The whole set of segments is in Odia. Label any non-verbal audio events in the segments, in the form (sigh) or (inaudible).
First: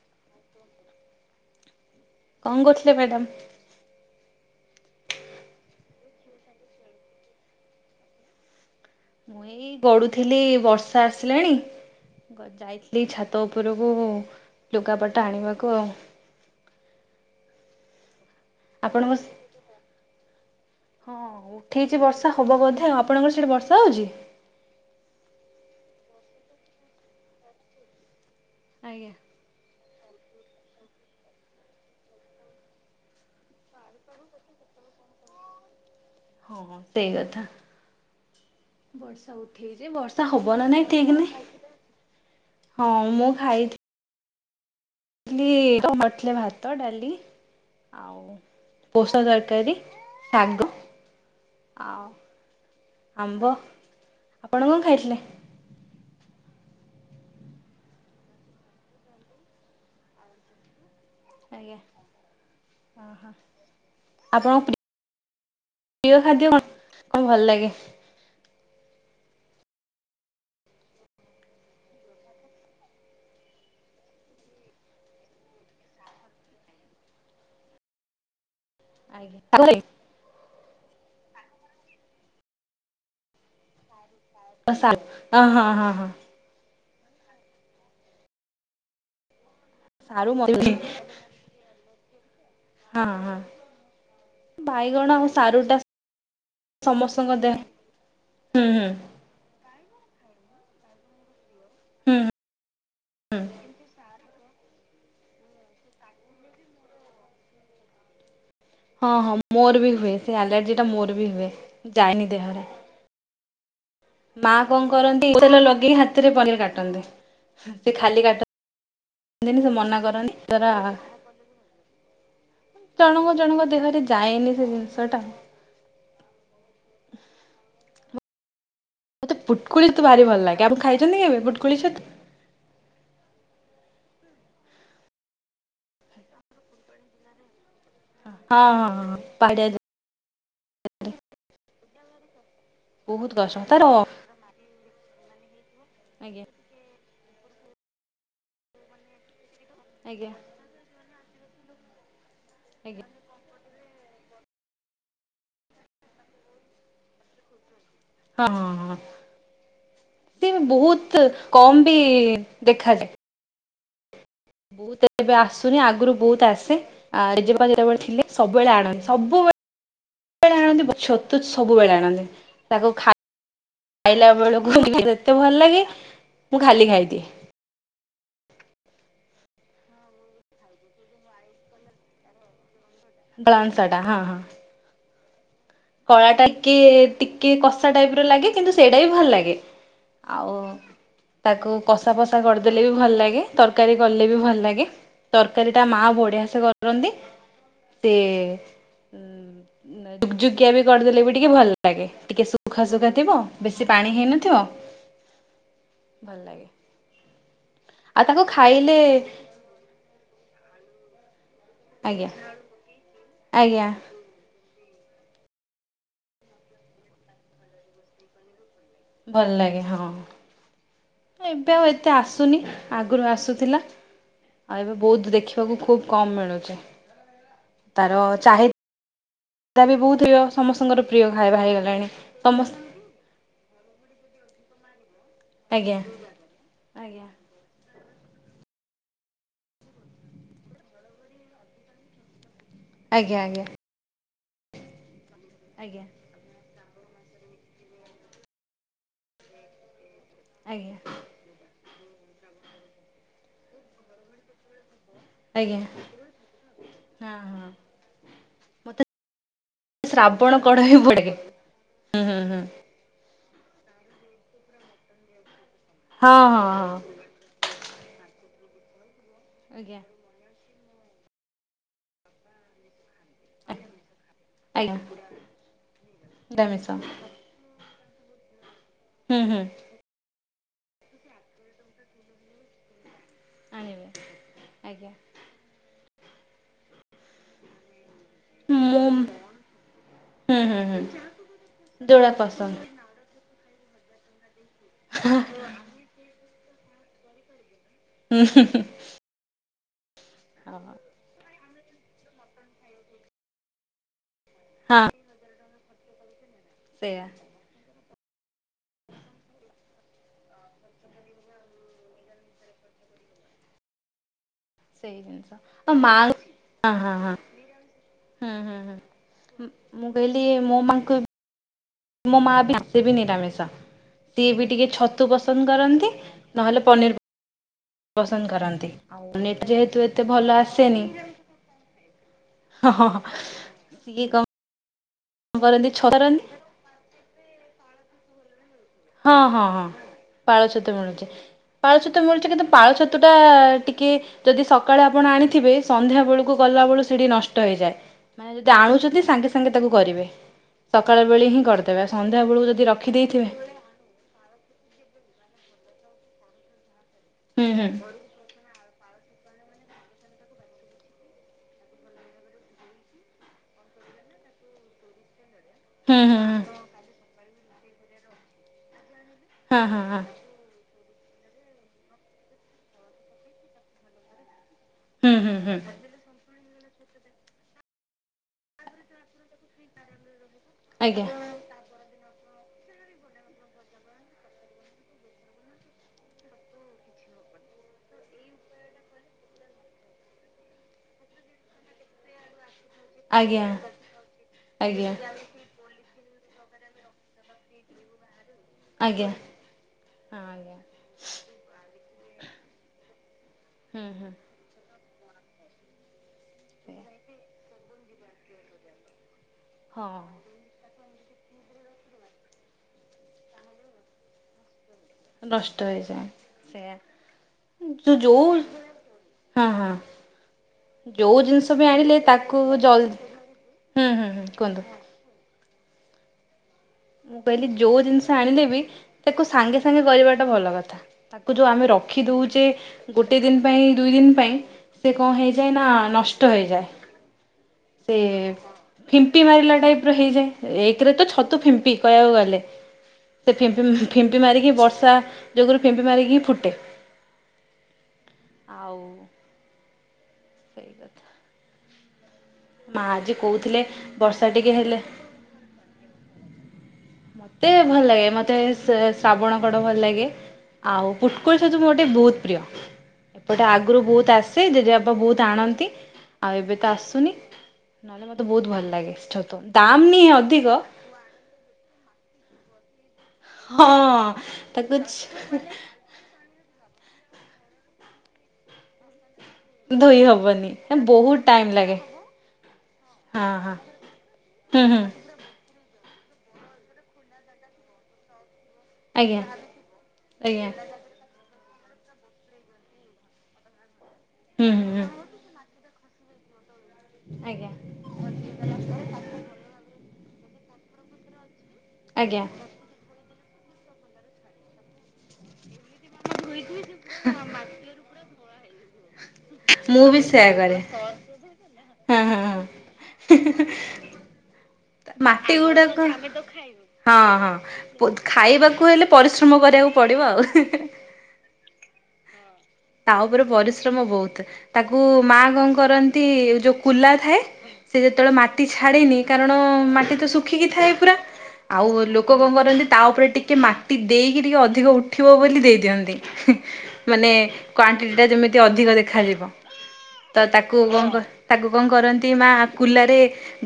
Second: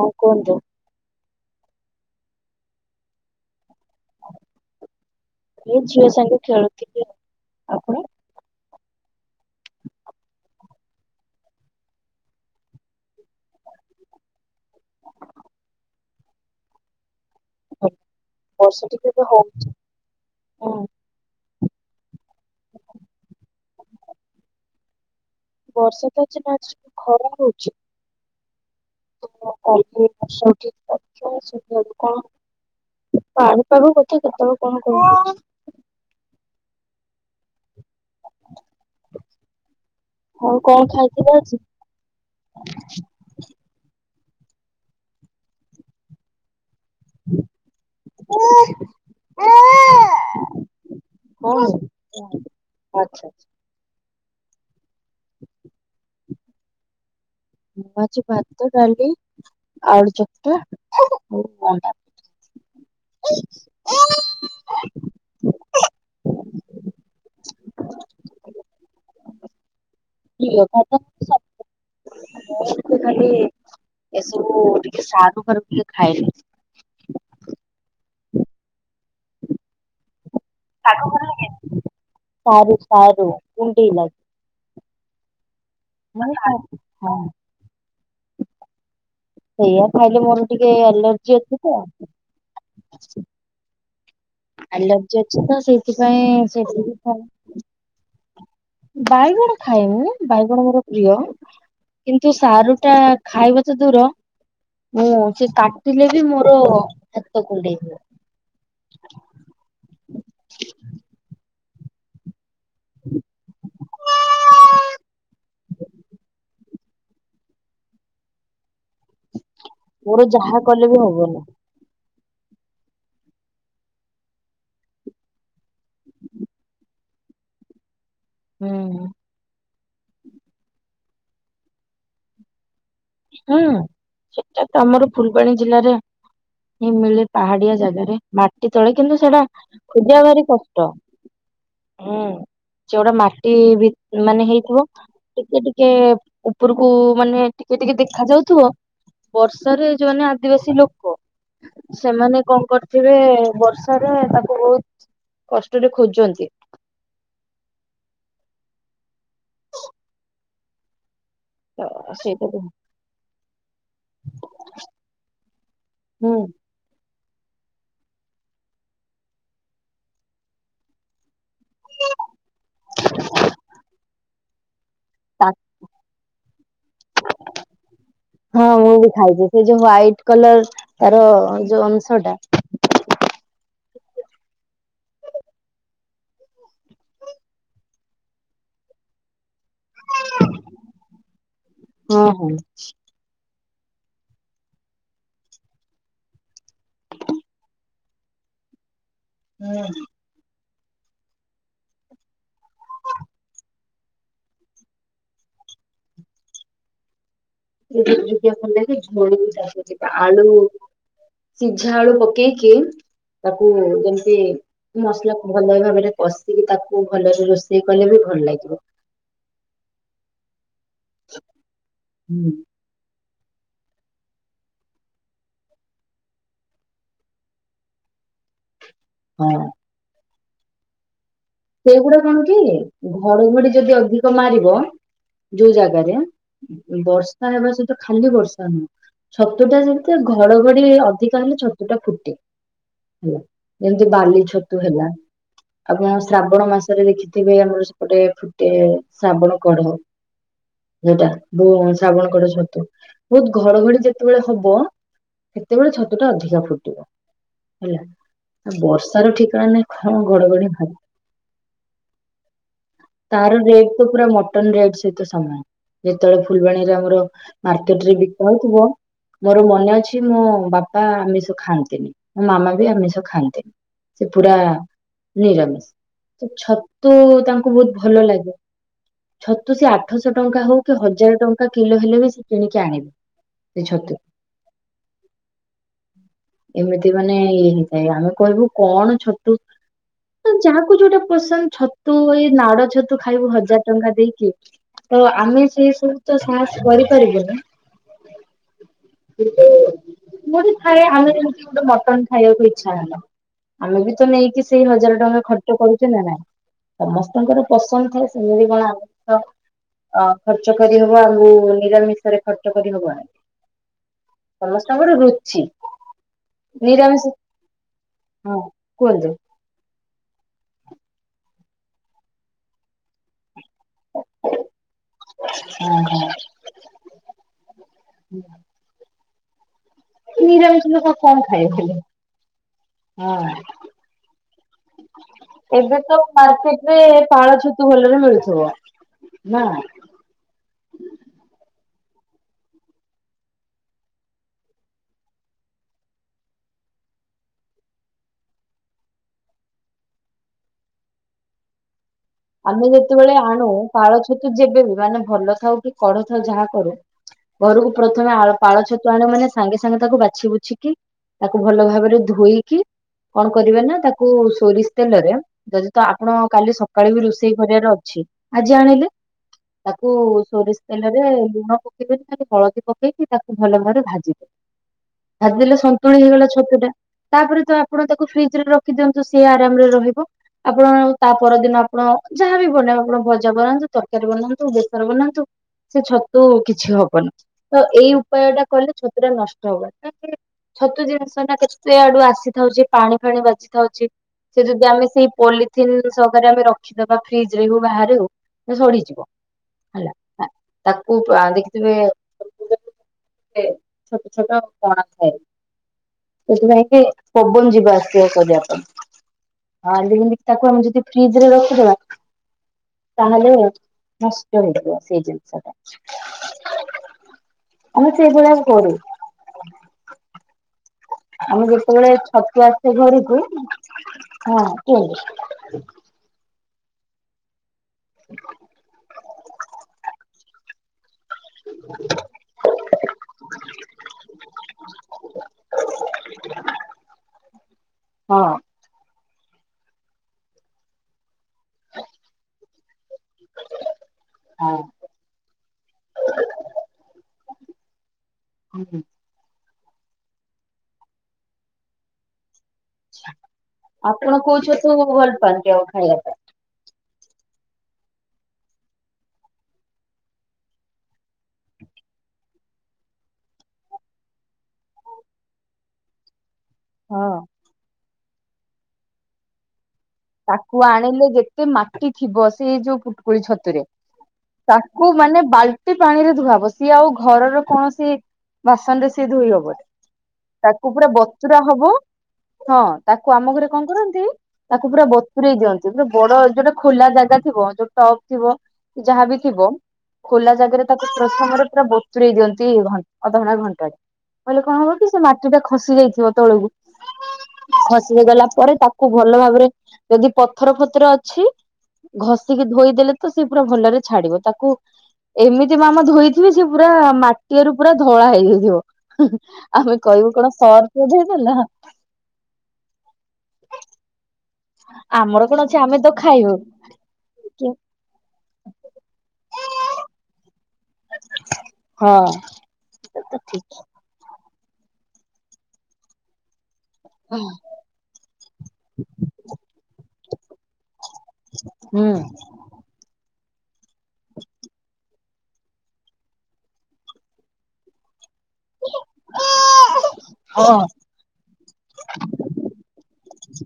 ହଉ କୁହନ୍ତୁ, କଣ କରହୁଥିଲେ ମ୍ୟାଡାମ୍? ଏଇ ଝିଅ ସାଙ୍ଗେ ଖେଳୁଥିଲି, ଆପଣ ମୁଁ ଏଇ ପଡ଼ୁଥିଲି ବର୍ଷା ଆସିଲାଣି? (unintelligible) ଯାଇଥିଲି ଛାତ ଉପରକୁ ଲୁଗାପଟା ଆଣିବାକୁ ଆଉ, ହଉ ବର୍ଷା ଆପଣଙ୍କ ଟିକେବେ ହଉଛି ହୁଁ, ହଁ ଉଠେଇଛି ବର୍ଷା ହବ ବୋଧେ ଆ ଆପଣଙ୍କର ସେଠି ବର୍ଷା ହଉଛି? ବର୍ଷା ତ ଅଛି ପ୍ରାୟ୍ ଖରା ହଉଛି, ଆଜ୍ଞା, ମୁଁ କଲ୍ କରୁଥିଲି (unintelligible) ସୁବୁନି କଣ, ପାଣାପାଗ କଥା କେତେବେଳେ କଣ କରୁଛି, ହଁ-ହଁ ସେଇ କଥା ବର୍ଷା ଉଠେଇଛି ବର୍ଷ୍ ତା ଆଉ ହବନ କଣ ନାଇଁ ଠିକ୍ ନାଇ ଖାଇଥିଲେ ଆଜି? ହଁ ମୁଁ ଖାଇଥିଲ୍ ଲି ତ କରିଥିଲେ ଭାତ ଡାଲି ଆ ଆଉ ହଁ ପୋଷା ତରକାରୀ ଶାଗ ଆଉ, ଆଚ୍ଛା ଆମ୍ବ ଆପଣ କଁ ଖାଇଥିଲେ? ମୁ ମାଛି ଭାତ ଡାଲି ଆଉଳ ଚପଟା। ଆଜ୍ଞା ଅ ହ ଆପଣଙ୍କ ପ୍ରିୟ ଖାଦ୍ୟ କଣ କଣ ଭଲ ଲାଗେ। (unintelligible) ଖାଲି ଏସବୁ ଟିକେ ସଧ କର ଟିକେ ଖାଏ। ଆ (unintelligible) ସାରୁ ସାରୁ ଡି ଲାଗ। ସ ହ ହଁ ହଁ ହଁ। ସେଇଆ ଖାଇଲେ ସାରୁ ମୋର ମତେ ବି ଟିକେ ଯେଥିିକ ଆ। ହଁ ହଁ। ବାଇଗଣ ଆଲର୍ଜି ଆଉ ଅଛି ତ ସାରୁ ଟା ସେଇଥିପାଇଁ ସେତିକି ଖାଏ। ସମସ୍ତଙ୍କ ଦେହ ହୁଁ। ବାଇଗଣ ଖାଏନି ବାଇଗଣ ମୋର ପ୍ରିୟ। ହୁଁ କିନ୍ତୁ ସାରୁ ଟା ଖାଇବା ହୁଁ ତ ଦୂର ମୁଁ ସେ କାଟିଲେ ବି ମୋର ହାତ କୁଡେଇ ହୁଏ। ହଁ ହଁ ମୋର ବି ହୁଏ ସେ ଆଲର୍ଜି ଟା ମୋର ବି ହୁଏ ଯାଇନି ଦେହରେ। ହ (unintelligible) ମା କଣ କରନ୍ତି ତେଲ ଲଗେଇ ହାତରେ ପନିର କାଟନ୍ତି ସେ ଖାଲି କାଟନ୍ତି ଏିନ (unintelligible) ମୋର ଯାହା କଲେ ବି ହବନ। ଜଣଙ୍କ ଜଣଙ୍କ ଦେହରେ ଯାଏନି ସେ ଜିନିଷ ଟା। ହୁଁ। ମତେୁଟକୁଳି ତ ଭାରି ଭ ଲାଗେ ଆମ ଖାଇଛନ୍ତି କେବେ ପୁଟୁକୁଳି ଛତୁ। ହୁଁ ସେଟା ତ ଆମର ଫୁଲବାଣୀ ଜିଲ୍ଲାରେ ମିଳେ ପାହାଡିଆ ଜାଗା। ହଁ ମାଟି ହଁ ତଳେ ହଁ କିନ୍ତୁ ସେଟା ପାହାଡିଆ ଖୋଜିବା ଭାରି କଷ୍ଟ ହୁଁ। ସେଉଟା ବହୁତ ମାଟି କଷ୍ଟ ତାର ମାନେ ହେଇଥିବ ଟିକେ ଟିକେ ଆଜ୍ଞା ଉପରକୁ ମାନେ ଟିକେ ଟିକେ ଦେଖ ଯାଉଥିବ ବର୍ଷାରେ ଯୋଉ ମମାନେେ ଆଜ୍ଞା ଆଦିବାସୀ ଲୋକ। ସେମାନେ କଣ ଆଜ୍ଞା କରିଥିବେ ବର୍ଷା ତାକୁ ବହୁତ କଷ୍ଟରେ ଖୋଜଛନ୍ତି। ହଁ ହଁ ହଁ। ସେ ବହୁତ କମ ତ ବି ସେଇଟାକୁ ଦେଖାଯାଏ। ବହୁତ ଏବେ ଆସୁନି ଆଗରୁ ହୁଁ ବହୁତ ଆସେ। ଆ ଏଜେବା ଯେତେବେଳେ ଥିଲେ ସବୁବେଳେ ଆଣନ୍ତି ସବୁବେଳେବବେଳେ ଆଣନ୍ତି ତୁ ସବୁବେଳେ ଆଣନ୍ତିେ ତାକୁ ଖାଇ ଖାଇଲା ବେଳକୁ ଏତେ ତା ଭଲ ଲାଗେ ମୁଁ ଖାଲି ଖାଇଦିଏ। ହଁ ମୁଁ ବି ଖାଇଛି ସେ ଯୋଉ ହ୍ୱଵାଇଟ କଲର ତାର ଯୋଉ ଅଂଶ ଟା। ପଳାନ ସାଟା ହଁ ହଁ। କଳା ଟା ଟିକେ ଟିକେ କଷା ଟାଇପ ର ଲାଗେ କିନ୍ତୁ ସେଇଟା ବି ଭଲ ଲାଗେ। ଆଉ ତାକୁ କଷା ହଁ ଫଷା ହଁ କରିଦେଲେ ବି ଭଲ ଲାଗେ। ତରକାରୀ କଲେ ବି ଭଲ ଲାଗେ ତରକାରୀ ଟା ମା ବଢିଆ ସେ କରୁଛନ୍ତି। ସେ। ହୁଁ। ୁ (unintelligible) ଟକିଆ ବି କରିଦେଲେ ବି ଟିକେ ଭଲ ଲାଗେ ଟିକେ ଶୁଖା ଶୁଖା ଥିବ ବେଶି ପାଣି ହେଇନଥିବ। ଭଲ ଲାଗେ। ଆଉ ତାକୁ ଖାଇଲେ (unintelligible) ଆଳୁ ସିଝା ଆଳୁ ଆଜ୍ଞା ପକେଇକି ତାକୁ ଆଜ୍ଞା ଏମି ତି ମସଲାକୁ ଭଲ ଭାବରେ କଷିକି ତାକୁ ଭଲରେ ରୋଷେଇ କଲେ ବି ଭଲ ଲାଗିବ। ଭଲ ଲାଗେ ହଁ ଏବେ ଆଉ ଏତେ ହୁଁ ଆସୁନି। ଆଗରୁ ଆସୁଥିଲା ଆଉ ଏବେ ବହୁତ ଦେଖିବାକୁ ଖୁବ କମ ମିଳୁଛି। ତାର ଚାହି ହଁ। ତା ବି ବହୁତ ହ ସମସ୍ତଙ୍କର ପ୍ରିୟ ଖାଇବା ହେଇଗଲାଣି ସେଇଗୁଡା କଣ କି ସମ ଘଡଘଡି ଯଦି ଅଧିକ ମାରିବ ଯୋଉ ଆଜ୍ଞା ଜାଗାରେ ଆଜ୍ଞା ବର୍ଷା ହେବା ସ ଖାଲି ବର୍ଷା ନୁହଁ ଛତୁ ଟା ଯେମିତି ଘଡଘଡି ଅଧିକା ହେଲେ ଛତୁ ଟା ଫୁଟେ। ଆଜ୍ଞା ଆଜ୍ଞା। ଏମିତି ବାଲି ଛତୁ ହେଲା ଆପଣ ଶ୍ରାବଣ ମାସରେ ଦେଖିଥିବେ ଆମର ସେପଟେ ଫୁଟେ ଶ୍ରାବଣ କଢ। ଆଜ୍ଞା ଆଜ୍ଞା ସେଟା ଶ୍ରାବଣ ଯୋଉ କଡ ଛତୁ ବହୁତ ଘଡଘଡି ଯେତେବେଳେ ହବ। ଆଜ୍ଞା ସେତେବେଳେ ଛତୁ ଟା ଅଧିକା ଫୁଟେ। ହଁ ହଁ ହେଲା ମତେ ବର୍ଷାର ଠିକଣା ନାଇ କଣ ଶ୍ରାବଣ ଘଡଘଡି କଢ (unintelligible) ପଡେ ହୁଁ ହୁଁ ହୁଁ। ତାର ରେଟ ତ ପୁରା ମଟନ ରେଟ ସହିତ ସମାନ ଯେତେବେଳେ ହଁ ହଁ ଫୁଲବାଣୀରେ ହଁ। ଆମର ମାର୍କେଟ ରେ ବିକା ହେଉଥିବ ମୋର ମନେ ଆଜ୍ଞା ଅଛି। ମୋ ବାପା ଆମିଷ ଖାଆନ୍ତିନି ମୋ ମାମା ବି ଆମିଷ ଖାଆନ୍ତି। ସେ ପୁରା ଆଜ୍ଞା ନିରାମିଷ। ତ ନିରାମିଷ ଛତୁ ତାଙ୍କୁ ବହୁତ ଭଲ ଲାଗେ ହୁଁ ହୁଁ ଛତୁ ସେ ଆ ଆଠଶହ ଟଙ୍କା ହଉ କି ହଜାର ଟଙ୍କା କିଲୋ ହେଲେ ବି ସେ କିଣିକି ଆଣିବେ। ସେ ଆଣିବେ ଛତୁ ଆଜ୍ଞା ଏମିତି ମାନେ ଇଏ ହେଇଥାଏ ଆମେ କହିବୁ ମୁଁ କଣ ଛତୁ ଯାହା ହୁଁ ହୁଁ ତାକୁ ହୁଁ ଯୋଉଟା ପସନ୍ଦ ଛତୁ ଯୋଉଟା ଏଇ ପସନ୍ଦ ନାଡ ଛତୁ ଖାଇବୁ ହଜାର ଟଙ୍କା ଦେଇକି ତ ଆମେ ସେ ସବୁ ତ ସାହସ କରିପାରିବୁନୁ। ଉ ହୁଁ ହୁଁ। (unintelligible) ମତେ ଥାଏ (unintelligible) ଗୋଟେ ମଟନ ଖାଇବାକୁ ଇଚ୍ଛା ହେଲା ଆମେ ବି ତ ନେଇକି ସେଇ ହଁ ହଜାର ଟଙ୍କା ଖ ନାଇଁ ସେଇଆ ସମସ୍ତଙ୍କର ପସନ୍ଦ ଥାଏ ସେମିତି କଣ ଆମ ଅ ଖର୍ଚ୍ଚ କରିହବ ଆମକୁ ନିରାମିଷରେ ଖର୍ଚ୍ଚ କରିହବ ଆ। ସମସ୍ତଙ୍କର ସେଇ ଜିନିଷ ରୁଚି ଆଉ ମା ହଁ ହଁ ହଁ ନିରାମିଷ? ହୁଁ ହଁ ହୁଁ କୁହନ୍ତୁ। ହୁଁ ମୁଁ କହିଲି ମୋ ମା ଙ୍କୁ ମୋ ମା ବି ପାଟିବି ନିରାମିଷା ସିଏ ବି ଟିକେ ଛତୁ ପସନ୍ଦ କରନ୍ତି। ନହେଲେ ପନିର ପସନ୍ଦ କରନ୍ତି ଆଉ ଯେହେତୁ ଏ ନିରାମିଷ କଣ କମ ଖାଏ କିଲୋ ହଁ। ସିଏ କଣ କରନ୍ତି ଏବେ ଛ ତ କରନ୍ତି ମାର୍କେଟରେ ପାଳ ଛତୁ ଭଲରେ ମିଳୁଥିବ। ହଁ ନା ହଁ ହଁ ପାଳ ଛତୁ ମିଳୁଛି। ପାଳ ଛତୁ ମିଳୁଛି କିନ୍ତୁ ପାଳ ଛତୁ ଟା ଟିକେ ଯଦି ସକାଳେ ଆପଣ ଆଣିଥିବେ ସନ୍ଧ୍ୟା ବେଳକୁ ଗଲାବେେଳକୁ ସେଠି ନଷ୍ଟ ହେଇଯାଏ। ମାନେ ଯଦି ଆଣୁଛନ୍ତି ସାଙ୍ଗେ ସାଙ୍ଗେ ତାକୁ କରିବେ ସକାଳ ବେଳେ ହିଁ କରିଦେବେ। ତେବେ ସନ୍ଧ୍ୟାବେଳକୁ ଆମେ ଯଦି ଯେତେବେଳେ ରଖିଦେଇଥିବେ। ଆଣୁ ପାଳ ଛତୁ ଯେବେବି ମାନେ ଭଲ ଥାଉକି କଡ଼ ଥାଉ ଯାହା କରୁ ହୁଁ ହୁଁ ଘରକୁ ପ୍ରଥମେ ଆଳୁ ପାଳ ଛତୁ ଆଣିବୁ ମାନେ ସାଙ୍ଗେ ସାଙ୍ଗେ ତାକୁ ବାଛି ବୁଛିକି ତାକୁ ଭଲ ଭାବରେ ଧୋଇକି କଣ କରିବେନା ତାକୁ ସୋରିଷ ତେଲରେ ଯ ତ ହୁଁ ହୁଁ ଆପଣ କାଲି ହୁଁ ସକାଳେବି ରୋଷେଇ ଘରିବାରେ ଅଛି ଆଜି ଆଣିଲେ ହଁ ହଁ ତାକୁ ହଁ ସୋରି ତେଲରେ ଲୁଣ ପକେଇବେନି ଖଲି ହଳଦୀ ପକେଇକି ତାକୁ ଭଲ ଭାବରେ ଭାଜିବେ ହୁଁ ହୁଁ ଭାଜିଲେ ହୁଁ ସନ୍ତୁ ତୁଣି ହେଇଗଲା ଛତୁଟା ତାପରେତ ଆପଣ ତାକୁ ଫ୍ରିଜରେ ରଖିଦିଅନ୍ତୁ ସିଏ ଆରାମରେ ରହିବ। ଆପଣ ଆଜ୍ଞା ତା ପରଦିନ ଆପଣ ଯାହାବି ବନେଇବେ ଆପଣ ଭଜା ବନାନ୍ତୁ ତରକାରୀ ବନାନ୍ତୁ ବେସର ବନାନ୍ତୁ ସେ ଛତୁ କିଛି ହବନି ତଏଇ ଉପାୟଟା କଲେ ଛତୁଟା ନଷ୍ଟ ହବନି। ଛତୁ ଜିନିଷଟା କେତେ ଆଡ଼ୁ ଆସି ଉ ପାଣି ଫାଣି ଆଜ୍ଞା ବାଜିଥାଉଛି ସେ ଯଦି ଆମେ ଆଜ୍ଞା ସେଇ ପଲିଥିିନ ସହକରେ ଆମେ ର ରଖିଦବା ଫ୍ରିଜରେ ହଉ ବାହରେ ହଉ ସଢଯିବ ଆଜ୍ଞା ହଁ ହେଲା ଆଜ୍ଞା ତାକୁ ଦେଖିଥିବେ (unintelligible) ହୁଁ ଛୋଟ ହୁଁ ଛୋଟ କଣାଥାଏ ସେଥିପାଇଁକି ପବନ ଯିବା ଆସିବା କରିବା ପାଇଁ। ହଁ ଯେମିତି ତାକୁ ଆମେ ଯଦି ଫ୍ରିଜରେ ରଖିଦବା ତାହେଲେ ନଷ୍ଟ ହେଇଯିବ ସେଇ ଜିନିଷଟା ନଷ୍ଟ ହେଇଯାଏ ସେଇୟା ଆମେ ସେଇଭଳିଆ କରୁ। ହୁଁ ହୁଁ। ଯୋଉ ଆମେ ଜିନିଷବି ଯେତେବେଳେ ଆଣିଲେ ତାକୁ ଛତୁ ଆସେ ଜଲ ଘରକୁ ହୁଁ ହୁଁ ହୁ କୁହନ୍ତୁ। ମୁଁ କହିଲି ଯୋଉ ଜିନିଷ ଆଣିଲେବି ତାକୁ ସାଙ୍ଗେ ସାଙ୍ଗେ କରିବାଟା ଭଲ କଥା। ତାକୁ ଯୋଉ ଆମେ ରଖିଦଉ ଯେ ଗୋଟେ ଦିନ ପାଇଁ ଦୁଇ ଦିନ ପାଇଁ ସେ କଣ ହେଇଯାଏନା ନଷ୍ଟ ହେଇଯାଏ। ସେ ହଁ ଫିମ୍ପି ମାରିଲା ଟାଇପର ହେଇଯାଏ ଏକରେତ ଛତୁ ଫିମ୍ପ ପିକ ଗଲେ ସେ ଫିମ୍ପି ମାରିକି ହଁ ବର୍ଷା ଯୋଗୁରୁ ଫିମ୍ପି ମାରିକି ଫୁଟେ ଆଉ ହୁଁ। ସେଇ କଥା ମା ଆଜି କହୁଥିଲେ ଆପଣ ବର୍ଷା ଟିକେ କୋଉଛତୁ ହେଲେ ଭଲ ପାଆନ୍ତି ଆଉ ଖାଇବାକୁ? ମତେ ଭଲ ଲାଗେ ମତେ ଶେ ଶ୍ରାବଣ କଡ଼ ଭଲ ଲାଗେ ଆଉ ପୁଟକୁଳି ଛତୁ ମୋର ଟିକେ ବହୁତ୍ ପ୍ରିୟ। ସେଟା ଆଗରୁ ବହୁତ୍ ଆସେ ଜେଜେବାପା ବହୁତ୍ ଆଣନ୍ତି ଆଉ ଏବେତ ହଁ ଆସୁନି ନହେଲେ ମତେ ବହୁତ୍ ଭଲ ଲାଗେ ଛତୁ ଦାମ ନିଏ ଅଧିକ ଆଣିିଲେ ଯେ ଗେ ମାଟି ଥିବ ସେଇ ଯୋଉ ପୁଟକୁଳି ଛତୁରେ ତାକୁ ମାନେ ବାଲ୍ଟି ପାଣିରେ ଧୁଆହବ ସିଏ ଆଉ ଘରର କୌଣସି ବାସନରେ ସିଏ ଧୋଇହବନି। ଧୋଇ ହବନି ତାକୁ ପୁରା ବହୁତ ବତୁରା ଟାଇମ ହବ ଲାଗେ ହଁ ତାକୁ ହଁ ଆମ ଘରେ ହଁ କଣ କରନ୍ତି ହୁଁ ତାକୁ ହୁଁ ପୁରା ବତୁରେଇ ଦିଅନ୍ତି ପୁରା ବଡ଼ ଯୋଉଟା ଖୋଲା ଜାଗା ଥିବ ଯୋଉ ଟପ୍ ଥିବ ଯାହାବି ଆଜ୍ଞା ଥିବ ଖୋଲା ଆଜ୍ଞା ଜାଗାରେ ତା ପ୍ରଥମରେ ପୁରା ବତୁରରେଇ ଦିଅନ୍ତି ଘ ଅଧଘଣ୍ଟା ଘଣ୍ଟାଟେ କଲେ ହୁଁ କଣ ହୁଁ ହୁଁ ହବକି ସେମାଟିଟା ଖସି ଯାଇଥିବ ତଳକୁ ଆଜ୍ଞା ଖସି ଗଲା ପରେ ତାକୁ କୁ ଭଲ ଭାବରେ ଯଦି ପଥର ଫଥର ଅଛି ଆଜ୍ଞା ଘଷିକି ଧୋଇଦେଲେ ତ ସେପୁରା ଭଲରେ ଛାଡ଼ିବ ତାକୁ ଏମିତି ମାମା ଧୋଇଥିବେ ସେ ପୁରା ମାଟିଆରୁ ପୁରା ଧଳା ହେଇଯାଇଥିବ। ଆମେ ମୁଁ ବି କହିବୁ କଣ ସେୟା କରେ ସର୍ପରେ ଧୋଇଦେଲ। ହଁ ହଁ ହଁ ଆମର ମାଟି କଣ ଅଛି ଗୁଡ଼ାକ ତ ଆମେ ଖାଇବୁ ହଁ, ହଁ କି ବହୁତ ଖାଇବାକୁ ହେଲେ ପରିଶ୍ରମ କରିବାକୁ ପଡିବ ଆଉ। ହଁ। ତା ଉପରେ ପରିଶ୍ରମ ବହୁତ ତାକୁ ମା କଣ କରନ୍ତି। ଯୋଉ କୁଲା ଥାଏ ସେ ଯେତେବେଳେ ମାଟି ଛାଡେନି କାରଣ ମାଟି ତ ଶୁଖିକି ଥାଏ ପୁରା ଆଉ ହୁଁ ଲୋକ କଣ କରନ୍ତି, ତା ଉପରେ ଟିକେ ମାଟି ଦେଇକି ଟିକେ ଅଧିକ ଉଠିବ ବୋଲି ଦେଇଦିଅନ୍ତି। ମାନେ କ୍ଵାଣ୍ଟିଟିଟା ଯେମିତି ଅଧିକ ଦେଖାଯିବ। ତ ହଁ ତାକୁ କଣ କ ତାକୁ କଣ କରନ୍ତି ମା କୁଲାରେ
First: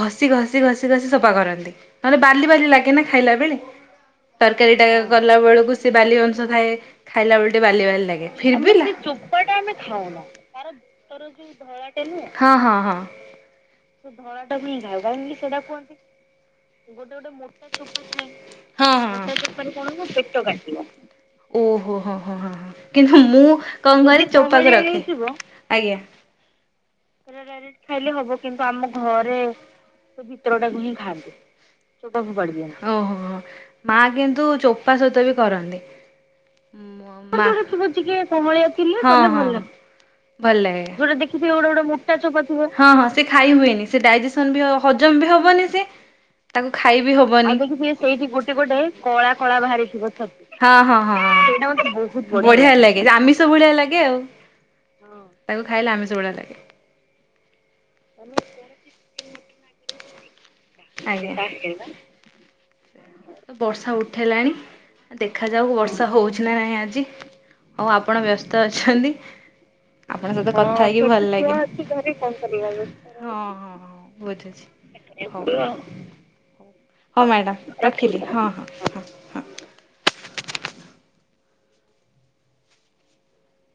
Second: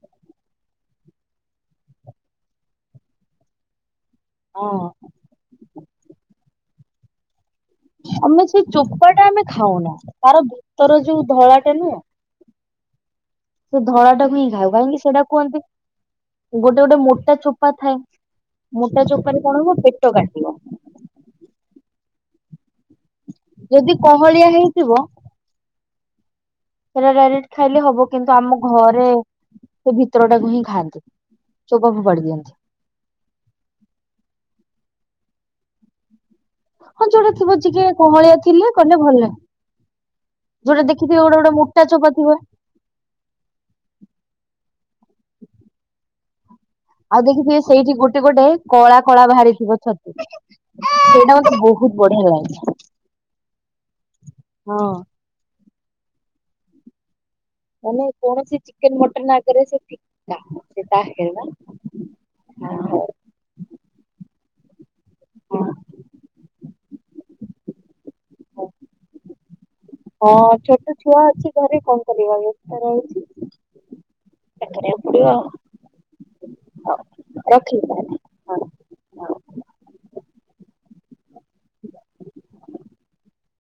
ଘଷି ଘଷି -ଘଷି- ଘଷି ସଫା କରନ୍ତି। ନହେଲେ ବାଲି ବାଲି ଲାଗେ ନା ଖାଇଲା ବେଳେ। ତରକାରୀ ଟା କଲା ବେଳକୁ ସେି ବାଲି ଅଂଶ ଥାଏ। ଖାଇଲା ବେଳ ଟିକେ ବାଲି ବାଲି ଲାଗେ। ଫିର୍ ବି ଲାଗେ କପା ଟା ଆମେ ଖାଉନା ତାର ଭିତର ଯୋଉ ଧଳା ଟା ନୁହେଁ ହଁ, ହଁ, ହଁ। ସେ ଧଳା ଟାକୁ ହିଁ ଖାଉ। କାହିଁକି ସେଟା କୁହନ୍ତି ଗୋଟେ ଗୋଟେ (unintelligible) ମୋଟା ଚୋପ ଚୋପ କଣ ପେଟ କାଟିବ। ଓହୋ। ହଁ, ହଁ, ହଁ କିନ୍ତୁ ମୁଁ ଯଦି କଣ କର କହଳିଆ ଚୋପାକୁ ରଖେ। ହେଇଥିବ (unintelligible) ଆଜ୍ଞା। ସେଇଟା ଡାଇରେକ୍ଟ ଖାଇଲେ ହବ କିନ୍ତୁ ଆମ ଘରେ ସେ ଭିତର ଟାକୁ ହିଁ ଖାଆନ୍ତି। ଚୋପା ଫୋପାଡି ଦିଅନ୍ତି। ଓହୋ ମା କିନ୍ତୁ ଚୋପା ସହିତ ବି କରନ୍ତି। ହଁ ମା ଯୋଉଟା ଥିବ ଉପର ଟିକେ କହଳିଆ ଥବ କଆଁଳିଆ ଥିଲେ କଲେ ହଁ ଭଲ ହଁ ଭଲ ଲାଗେ। ଗୋଟେ ଦେଖିଥିବେ ଗୋଟେ ଗୋଟେ ମୋଟା ଚୋପା ହଁ ହଁ ସେ ଖାଇ ହୁଏନି। ସେ ଡାଇଜେସନ ବି ହଜମ ବି ହବନି ସେ ତାକୁ ଖାଇବି ହବନି। ଭାବୁଛି ସେ ସେଇଠି ଗୋଟେ ଗୋଟେ କଳା କଳା ବାହାରିଥିବ (unintelligible) ହଁ, ହଁ, ହଁଁ। ସେଇଟା ମତେ ବହୁତ ବଢିଆ ଲାଗେ। ଆମିଷ ଭଳିଆ ବଢିଆ ଲାଗେ ଆଉ। ହଁ ତାକୁ ଖାଇଲେ ଆମିଷ ଭଳିଆ ଲାଗେ। ମାନେ କୌଣସି ଚିକେନ ମଟନ ଆଗରେ ସେ ଫିକା। ସେ ତା ଆଜ୍ଞା। (unintelligible) ହଉ। ବର୍ଷା ଉଠାଇଲାଣି ଦେଖାଯାଉ ବର୍ଷା ହେଉଛି ନା ନାହିଁ ଆଜି? ହଉ ଆପଣ ବ୍ୟସ୍ତ ଅଛନ୍ତି? ହଁ ଆପଣଙ୍କ ଛୋଟ ସହିତ ଛୁଆ ଅଛି କଥା ଘରେ କଣ ହେଇକି କରିବା ଭଲ ଲାଗିଲା। ହଁ, ହଁ। ହଁ ସେଇୟା କରିବାକୁ ବୁଝୁଛି ପଡିବ। ଆଉ ହଉ ମ୍ୟାଡ଼ାମ ରଖିଲି ହଁ, ହଁ, ହଁ।